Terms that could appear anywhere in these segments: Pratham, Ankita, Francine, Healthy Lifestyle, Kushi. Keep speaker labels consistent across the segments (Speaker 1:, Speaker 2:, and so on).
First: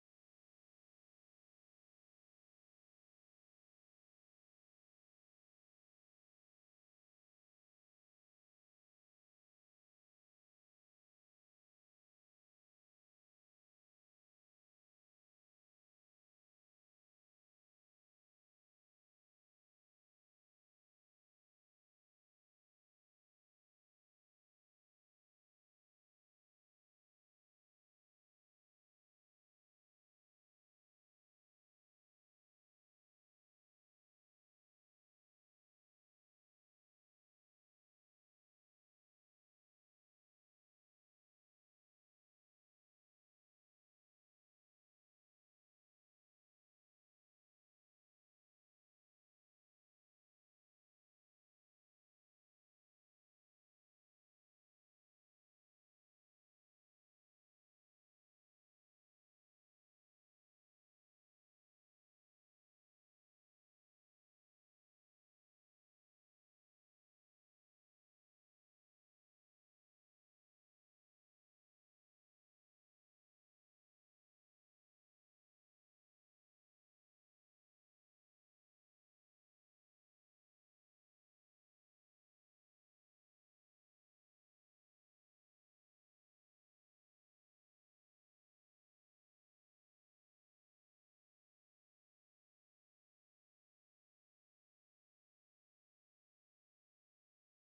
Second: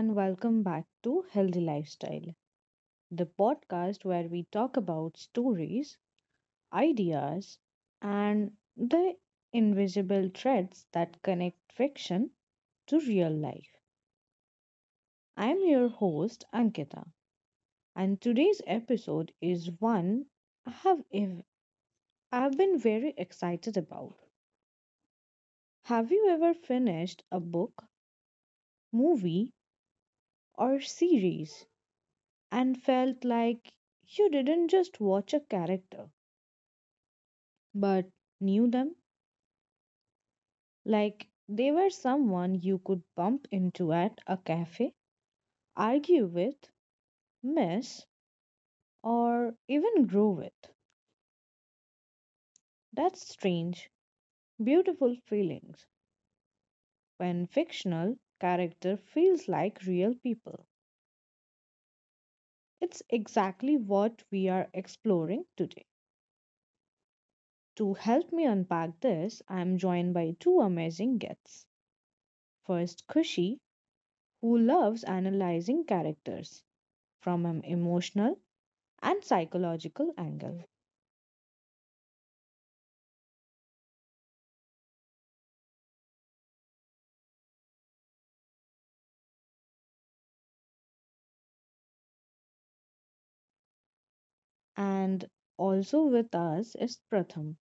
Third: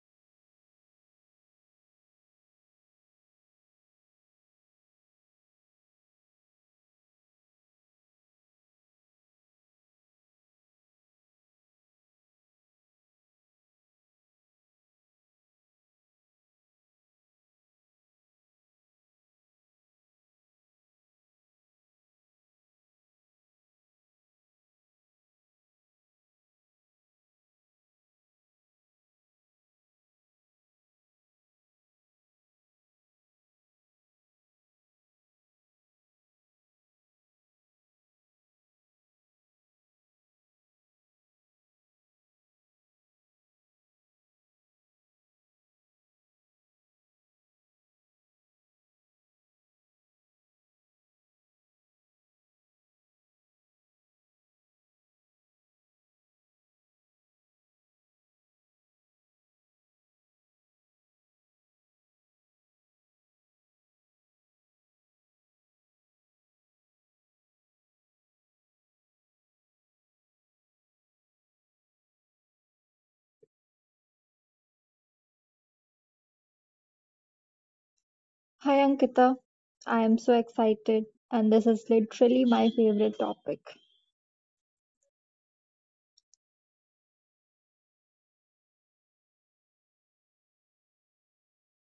Speaker 1: and welcome back to Healthy Lifestyle, the podcast where we talk about stories, ideas, and the invisible threads that connect fiction to real life. I'm your host, Ankita, and today's episode is one I have ev- I've been very excited about. Have you ever finished a book, movie, or series and felt like you didn't just watch a character, but knew them like they were someone you could bump into at a cafe, argue with, miss, or even grow with? That's strange, beautiful feelings when fictional character feels like real people. It's exactly what we are exploring today. To help me unpack this, I am joined by two amazing guests. First, Kushi, who loves analyzing characters from an emotional and psychological angle.
Speaker 2: Hi Ankita, I am so excited, and this is literally my favorite topic.
Speaker 1: And also with us is Pratham,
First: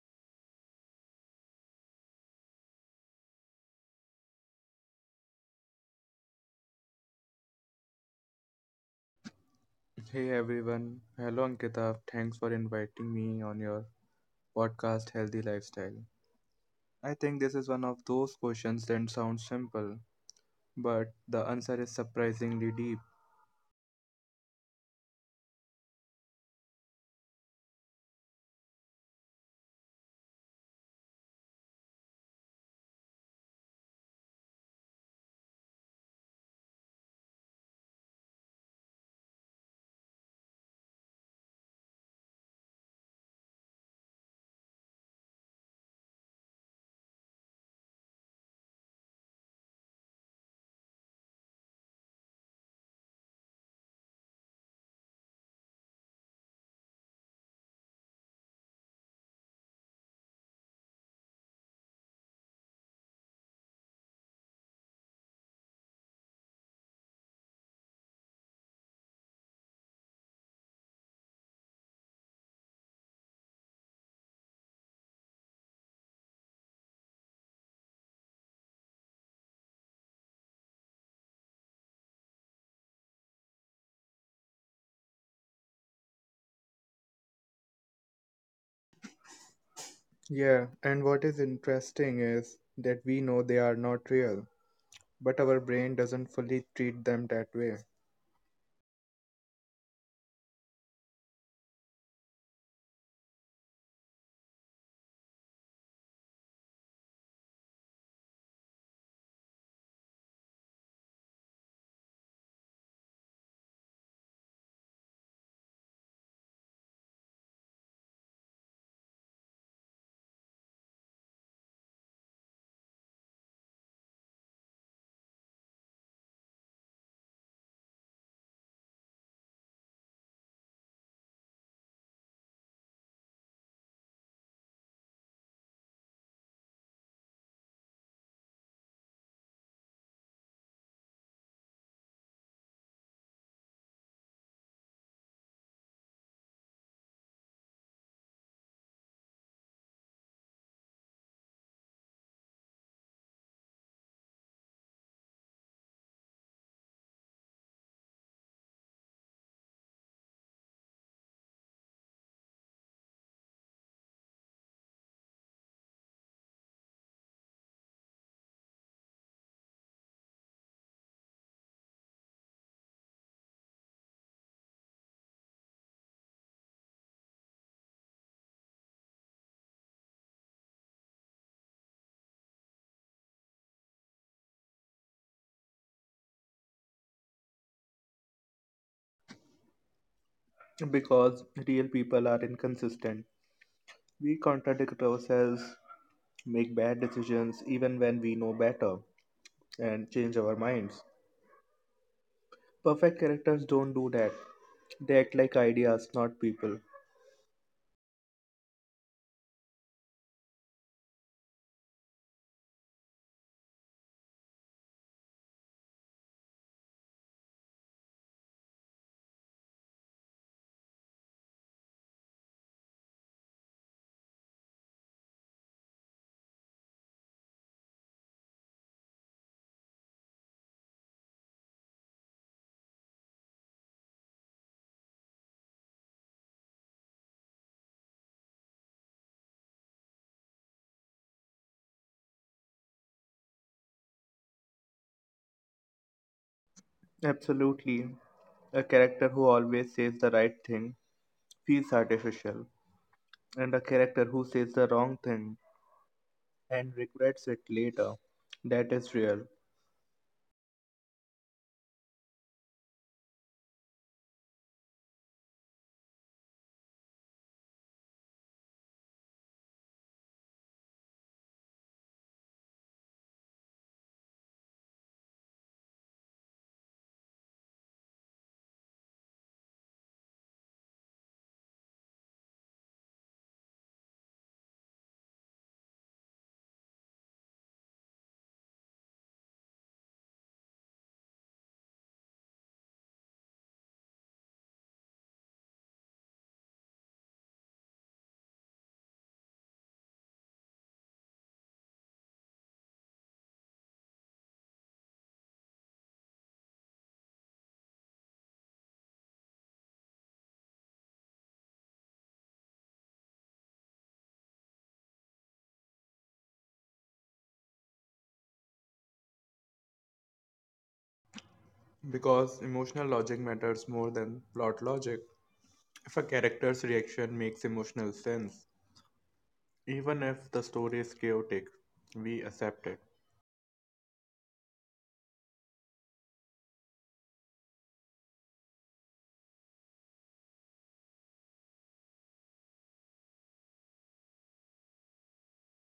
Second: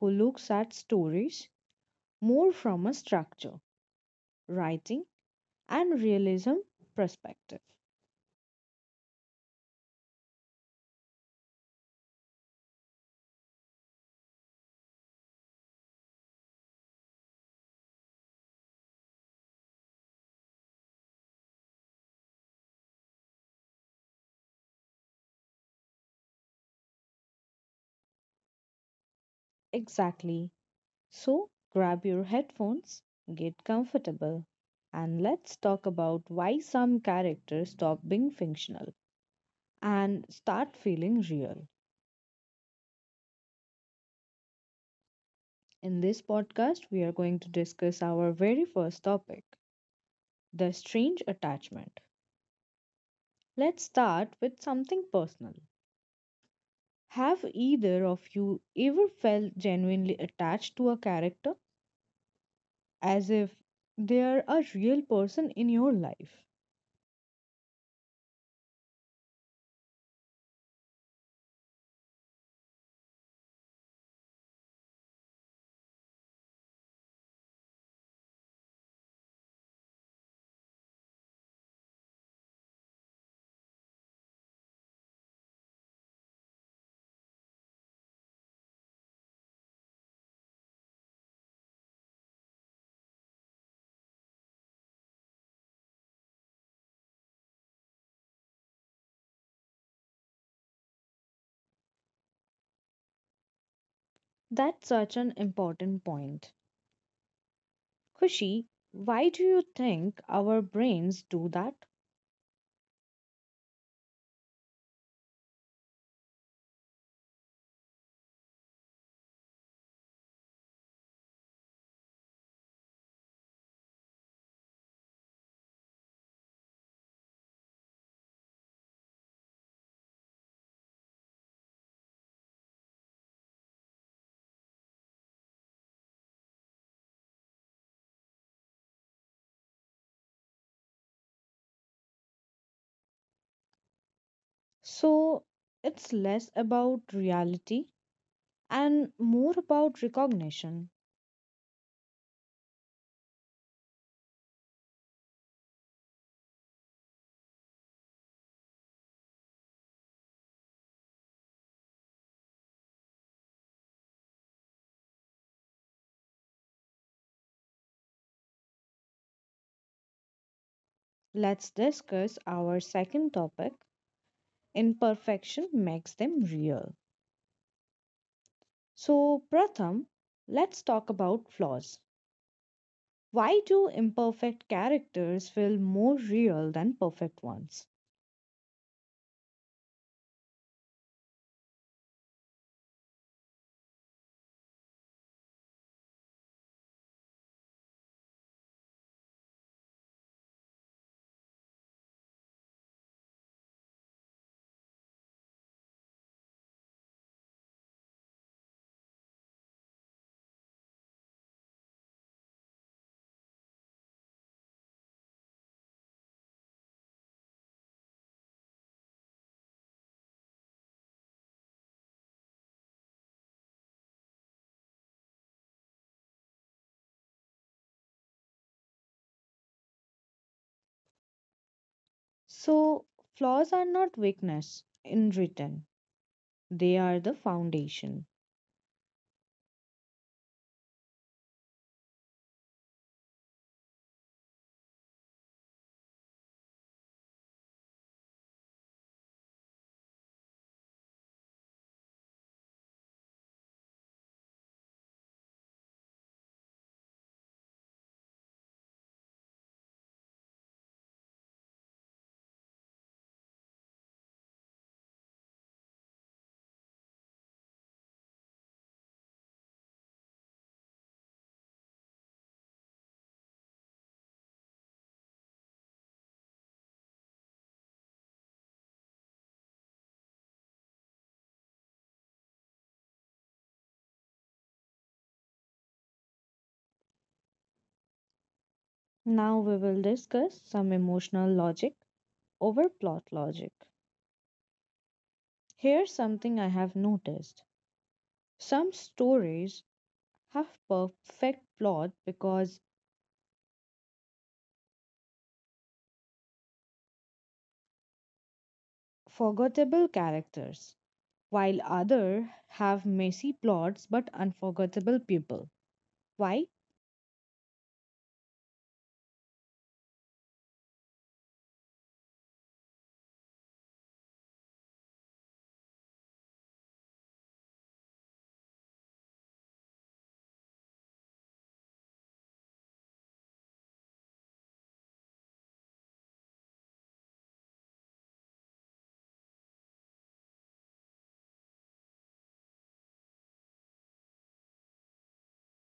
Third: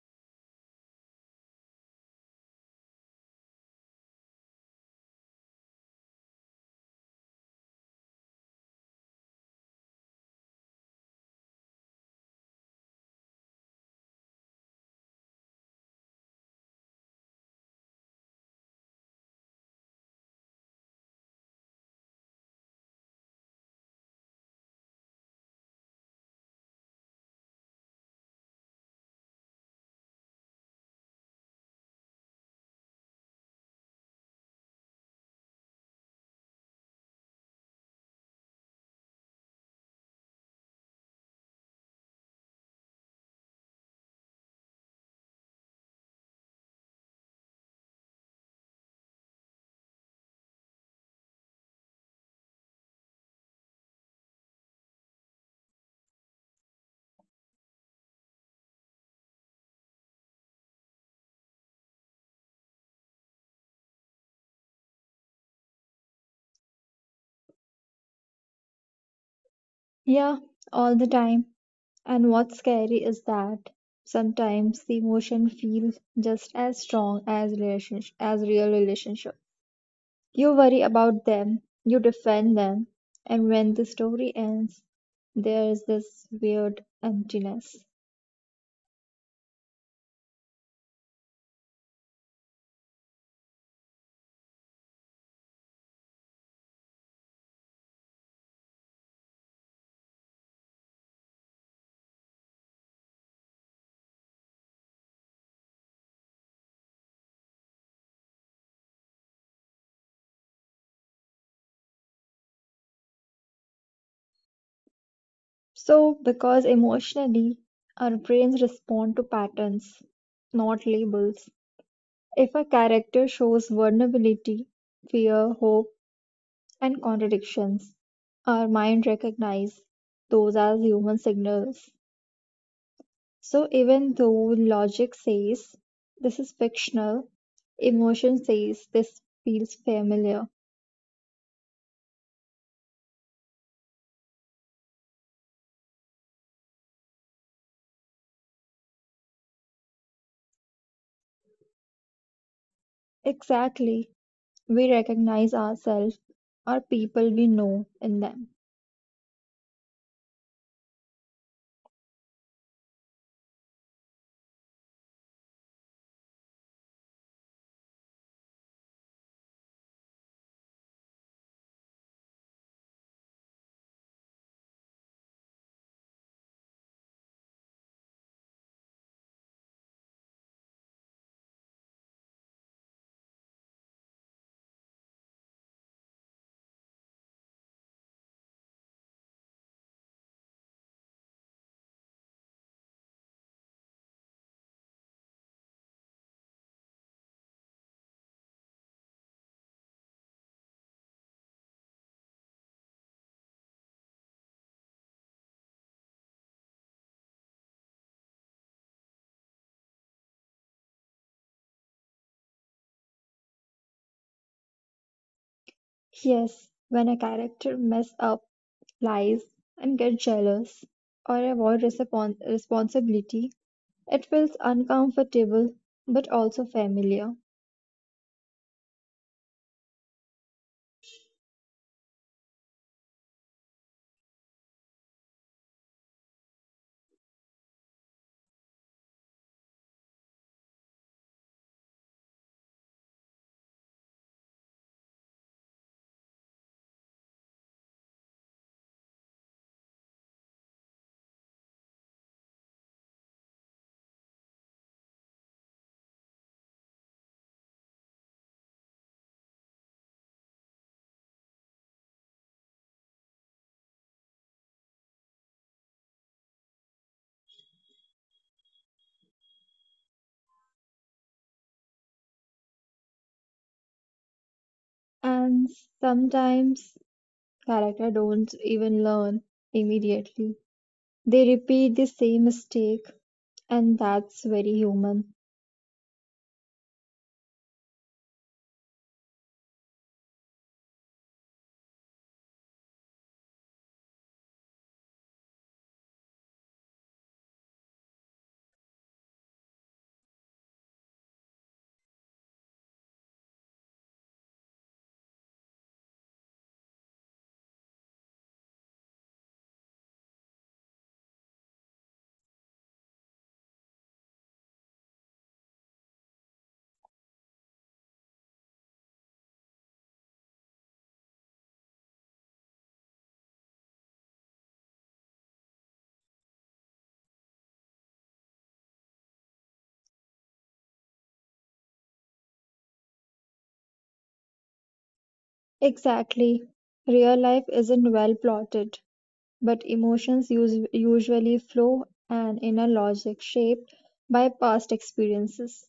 Speaker 1: who looks at stories more from a structure, writing, and realism perspective.
Speaker 3: Hey everyone. Hello Ankita. Thanks for inviting me on your podcast Healthy Lifestyle. I think this is one of those questions that sounds simple, but the answer is surprisingly deep.
Speaker 1: Exactly. So grab your headphones, get comfortable, and let's talk about why some characters stop being fictional and start feeling real. In this podcast, we are going to discuss our very first topic, the strange attachment. Let's start with something personal. Have either of you ever felt genuinely attached to a character as if they are a real person in your life?
Speaker 2: Yeah, all the time. And what's scary is that sometimes the emotion feels just as strong as relationship, as real relationship. You worry about them, you defend them, and when the story ends, there is this weird emptiness.
Speaker 3: Yeah, and what is interesting is that we know they are not real, but our brain doesn't fully treat them that way.
Speaker 1: That's such an important point. Kushi, why do you think our brains do that?
Speaker 2: So, because emotionally, our brains respond to patterns, not labels. If a character shows vulnerability, fear, hope, and contradictions, our mind recognizes those as human signals. So even though logic says this is fictional, emotion says this feels familiar.
Speaker 1: So, it's less about reality and more about recognition.
Speaker 2: Exactly, we recognize ourselves or people we know in them.
Speaker 1: Let's discuss our second topic, imperfection makes them real. So, Pratham, let's talk about flaws. Why do imperfect characters feel more real than perfect ones?
Speaker 3: Because real people are inconsistent. We contradict ourselves, make bad decisions even when we know better, and change our minds. Perfect characters don't do that. They act like ideas, not people.
Speaker 2: Yes, when a character mess up, lies, and gets jealous or avoid responsibility, it feels uncomfortable but also familiar,
Speaker 1: So, flaws are not weakness in written, they are the foundation.
Speaker 3: Absolutely. A character who always says the right thing feels artificial, and a character who says the wrong thing and regrets it later. That is real.
Speaker 2: and sometimes character don't even learn immediately. They repeat the same mistake, and that's very human.
Speaker 1: Now, we will discuss some emotional logic over plot logic. Here's something I have noticed, some stories have perfect plot because forgettable characters, while others have messy plots but unforgettable people. Why?
Speaker 3: Because emotional logic matters more than plot logic. If a character's reaction makes emotional sense, even if the story is chaotic, we accept it.
Speaker 2: Exactly. Real life isn't well plotted, but emotions usually flow and in a logic shaped by past experiences.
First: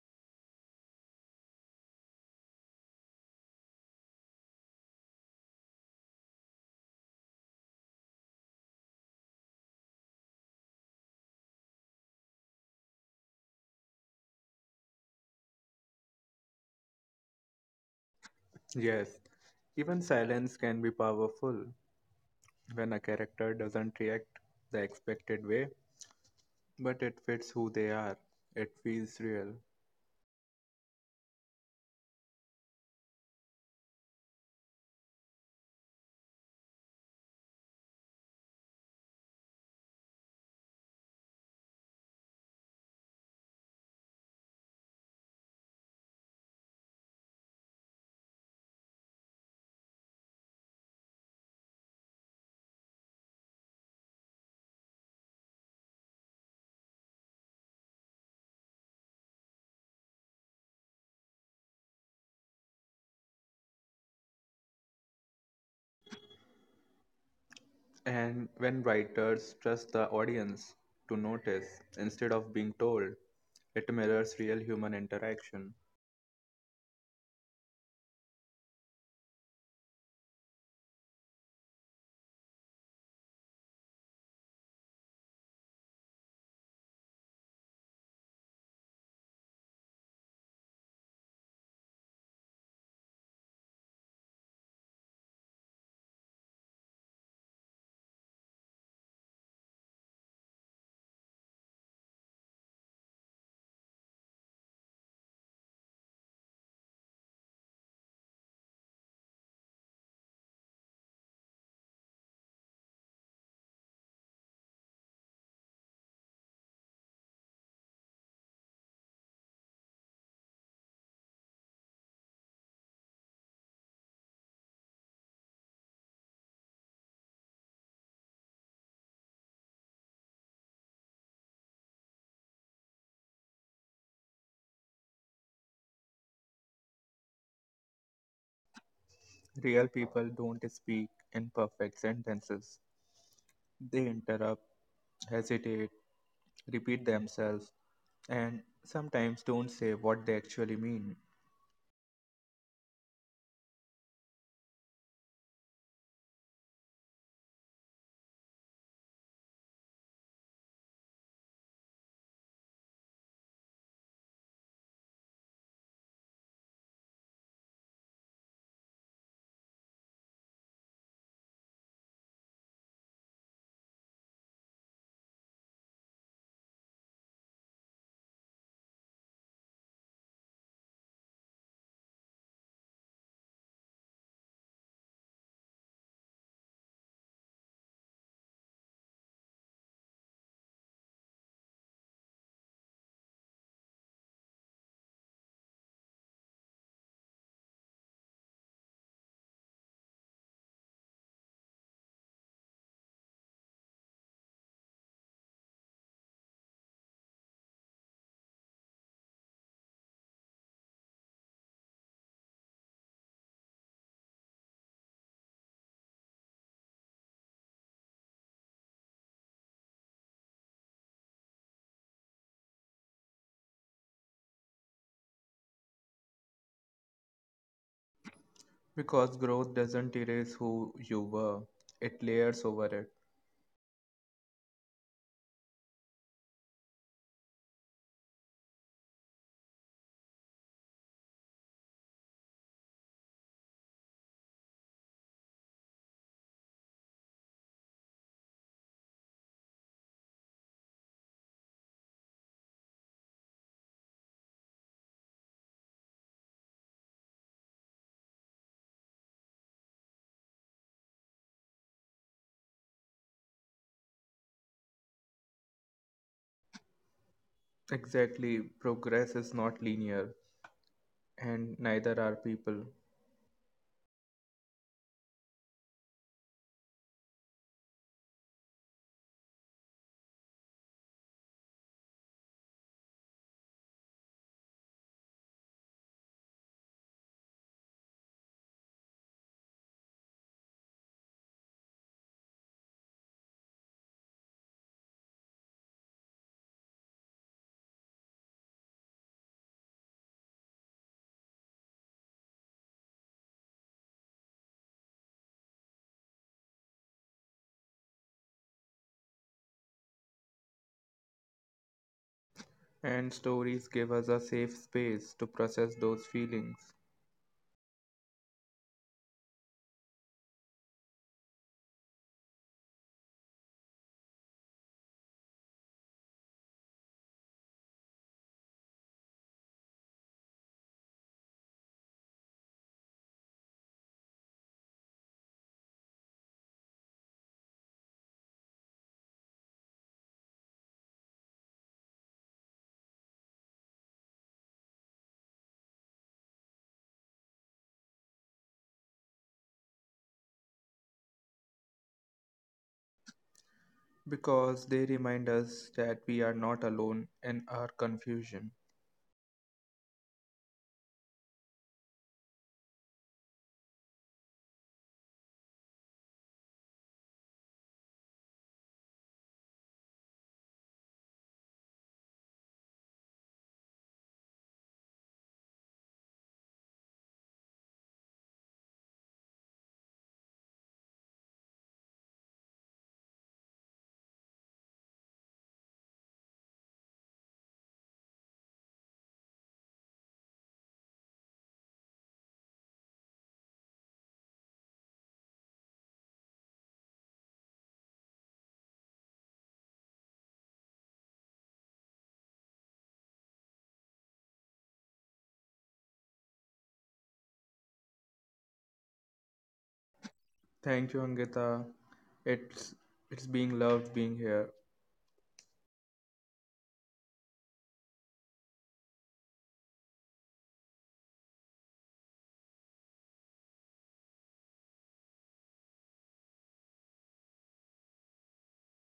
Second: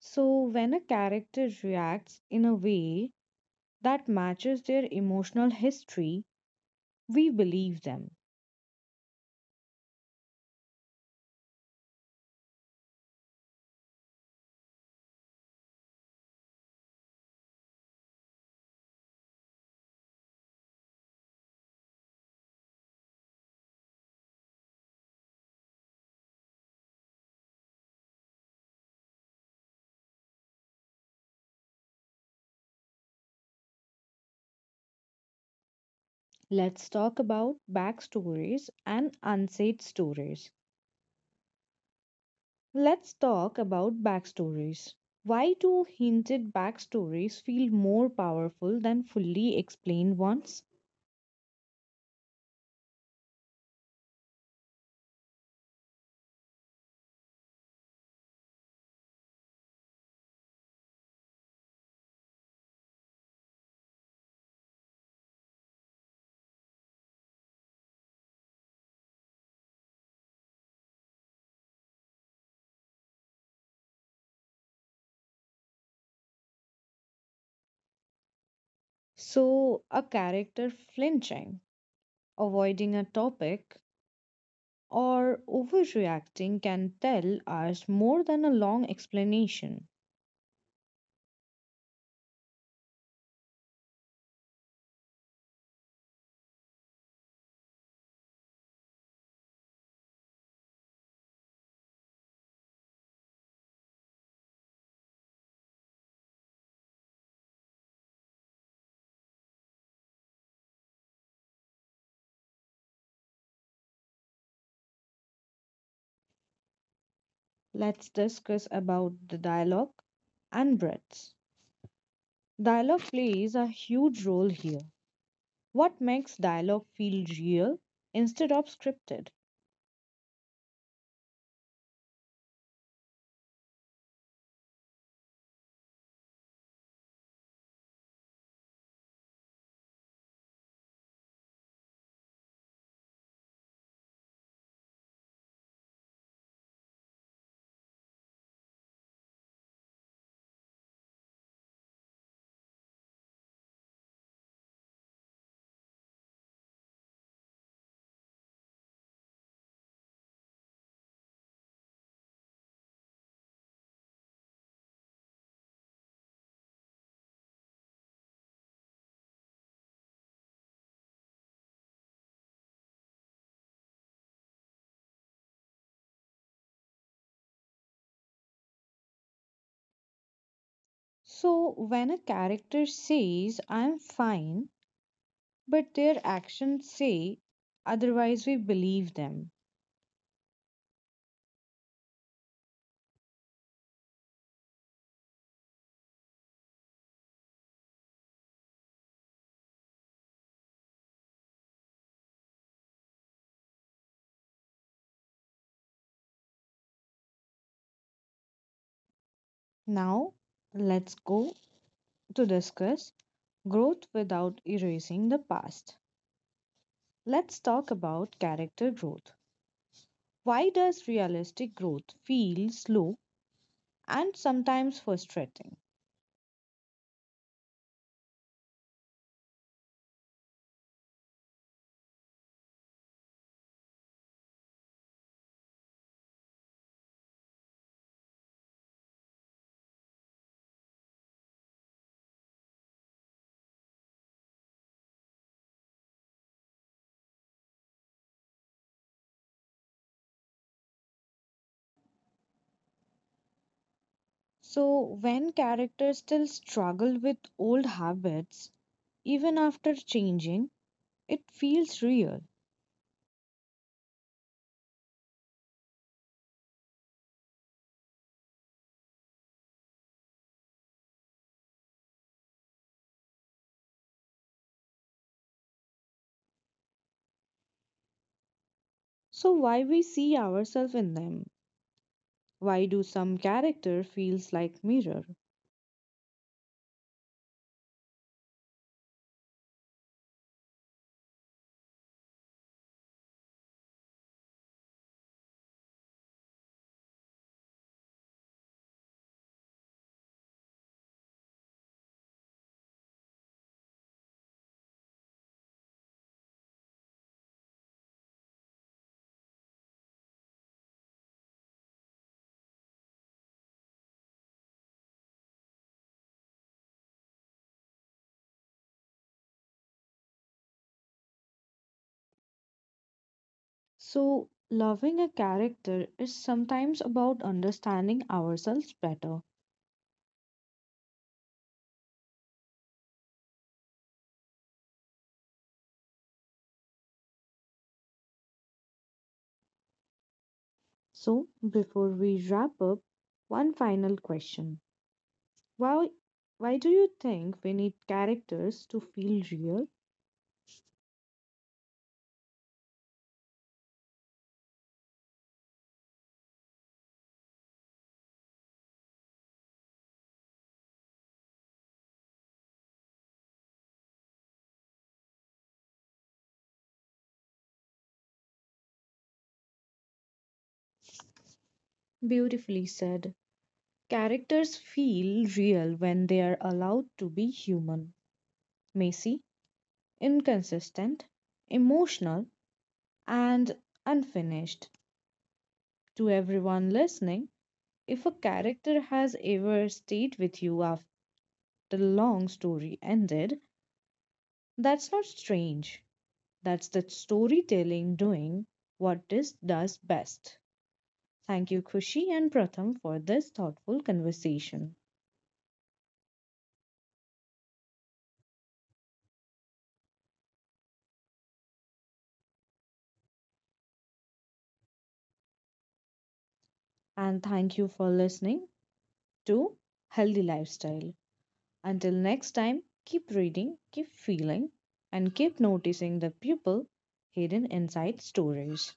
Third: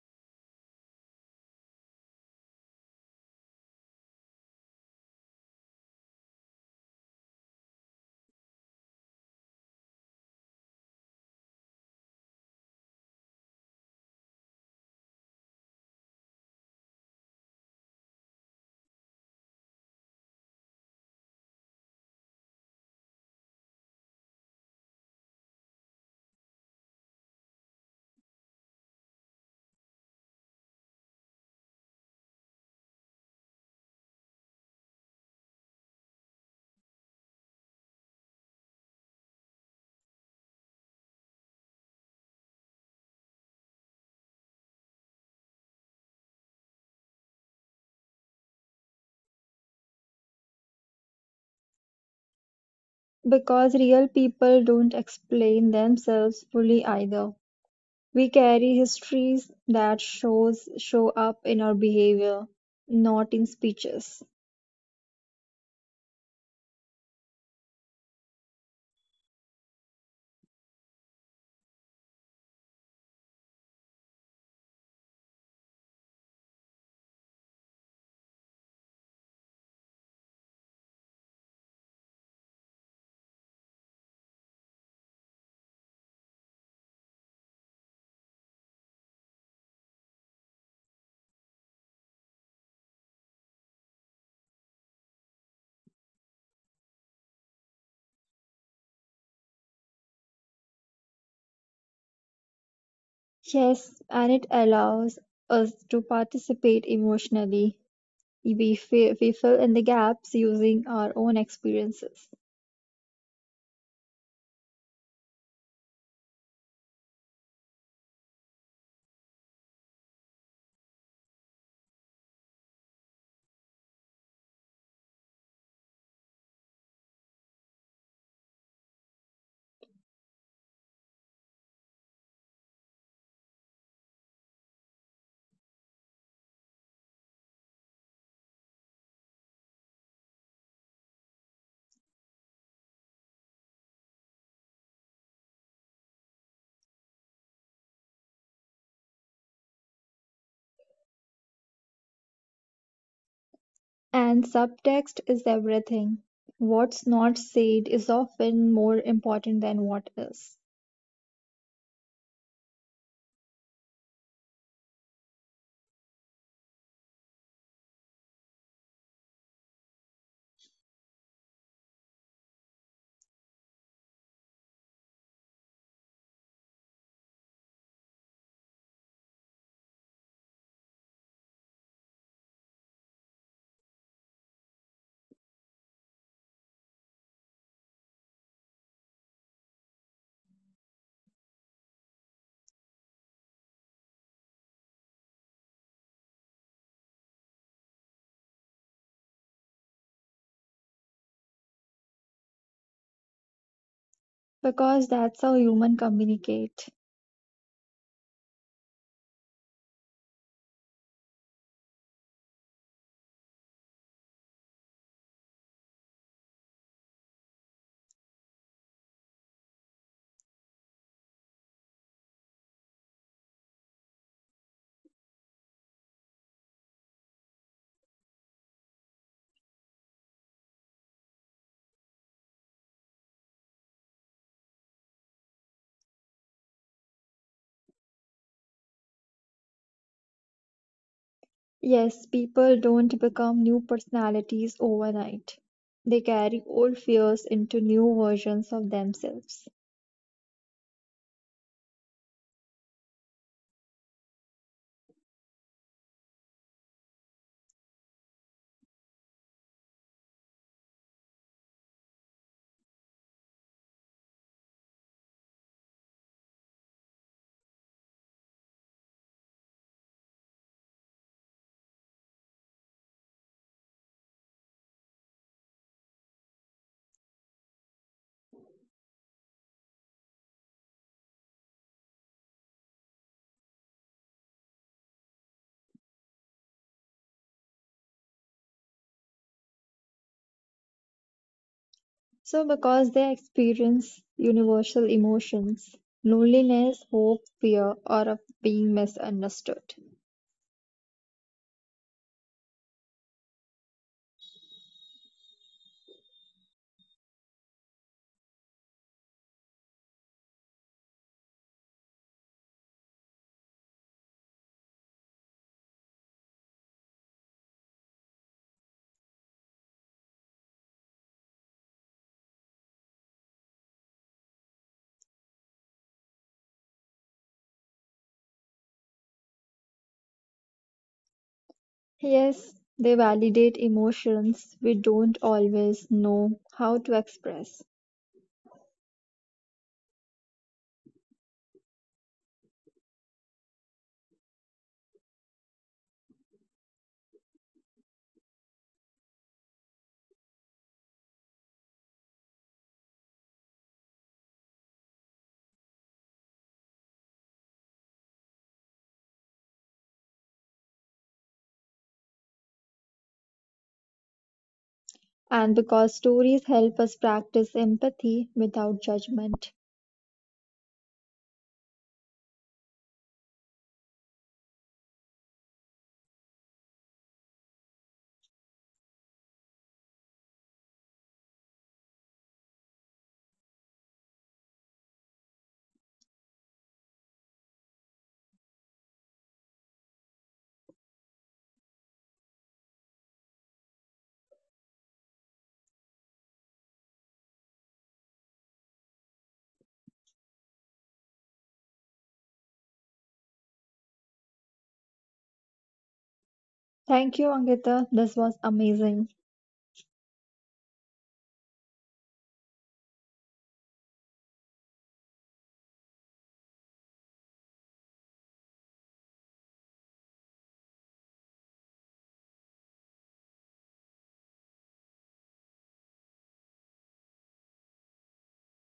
Speaker 1: So, when a character reacts in a way that matches their emotional history, we believe them.
Speaker 3: Yes, even silence can be powerful. When a character doesn't react the expected way, but it fits who they are. It feels real.
Speaker 1: Let's talk about backstories and unsaid stories. Let's talk about backstories. Why do hinted backstories feel more powerful than fully explained ones?
Speaker 2: Because real people don't explain themselves fully either. We carry histories that show up in our behavior, not in speeches.
Speaker 3: And when writers trust the audience to notice instead of being told, it mirrors real human interaction.
Speaker 1: So, a character flinching, avoiding a topic, or overreacting can tell us more than a long explanation.
Speaker 2: Yes, and it allows us to participate emotionally. We fill in the gaps using our own experiences.
Speaker 1: Let's discuss about the dialogue and breaths. Dialogue plays a huge role here. What makes dialogue feel real instead of scripted?
Speaker 3: Real people don't speak in perfect sentences, they interrupt, hesitate, repeat themselves, and sometimes don't say what they actually mean.
Speaker 2: And subtext is everything. What's not said is often more important than what is,
Speaker 1: So, when a character says, I'm fine, but their actions say otherwise, we believe them.
Speaker 2: because that's how humans communicate.
Speaker 1: Now, let's go to discuss growth without erasing the past. Let's talk about character growth. Why does realistic growth feel slow and sometimes frustrating?
Speaker 3: Because growth doesn't erase who you were, it layers over it.
Speaker 2: Yes, people don't become new personalities overnight. They carry old fears into new versions of themselves.
Speaker 1: So, when characters still struggle with old habits, even after changing, it feels real.
Speaker 3: Exactly, progress is not linear, and neither are people.
Speaker 1: So, why we see ourselves in them? Why do some character feels like mirror?
Speaker 2: So, because they experience universal emotions, loneliness, hope, fear, or of being misunderstood.
Speaker 3: And stories give us a safe space to process those feelings
Speaker 1: So, loving a character is sometimes about understanding ourselves better.
Speaker 2: Yes, they validate emotions we don't always know how to express.
Speaker 1: So, before we wrap up, one final question. Why why do you think we need characters to feel real?
Speaker 3: because they remind us that we are not alone in our confusion.
Speaker 2: And because stories help us practice empathy without judgment.
Speaker 1: Beautifully said. Characters feel real when they are allowed to be human, messy, inconsistent, emotional, and unfinished. To everyone listening, if a character has ever stayed with you after the long story ended, that's not strange. That's the storytelling doing what it does best. Thank you, Kushi and Pratham, for this thoughtful conversation.
Speaker 2: Thank you, Angita. This was amazing.
Speaker 3: Thank you, Angita. It's it's being loved being here.
Speaker 1: And thank you for listening to Healthy Lifestyle. Until next time, keep reading, keep feeling, and keep noticing the people hidden inside stories.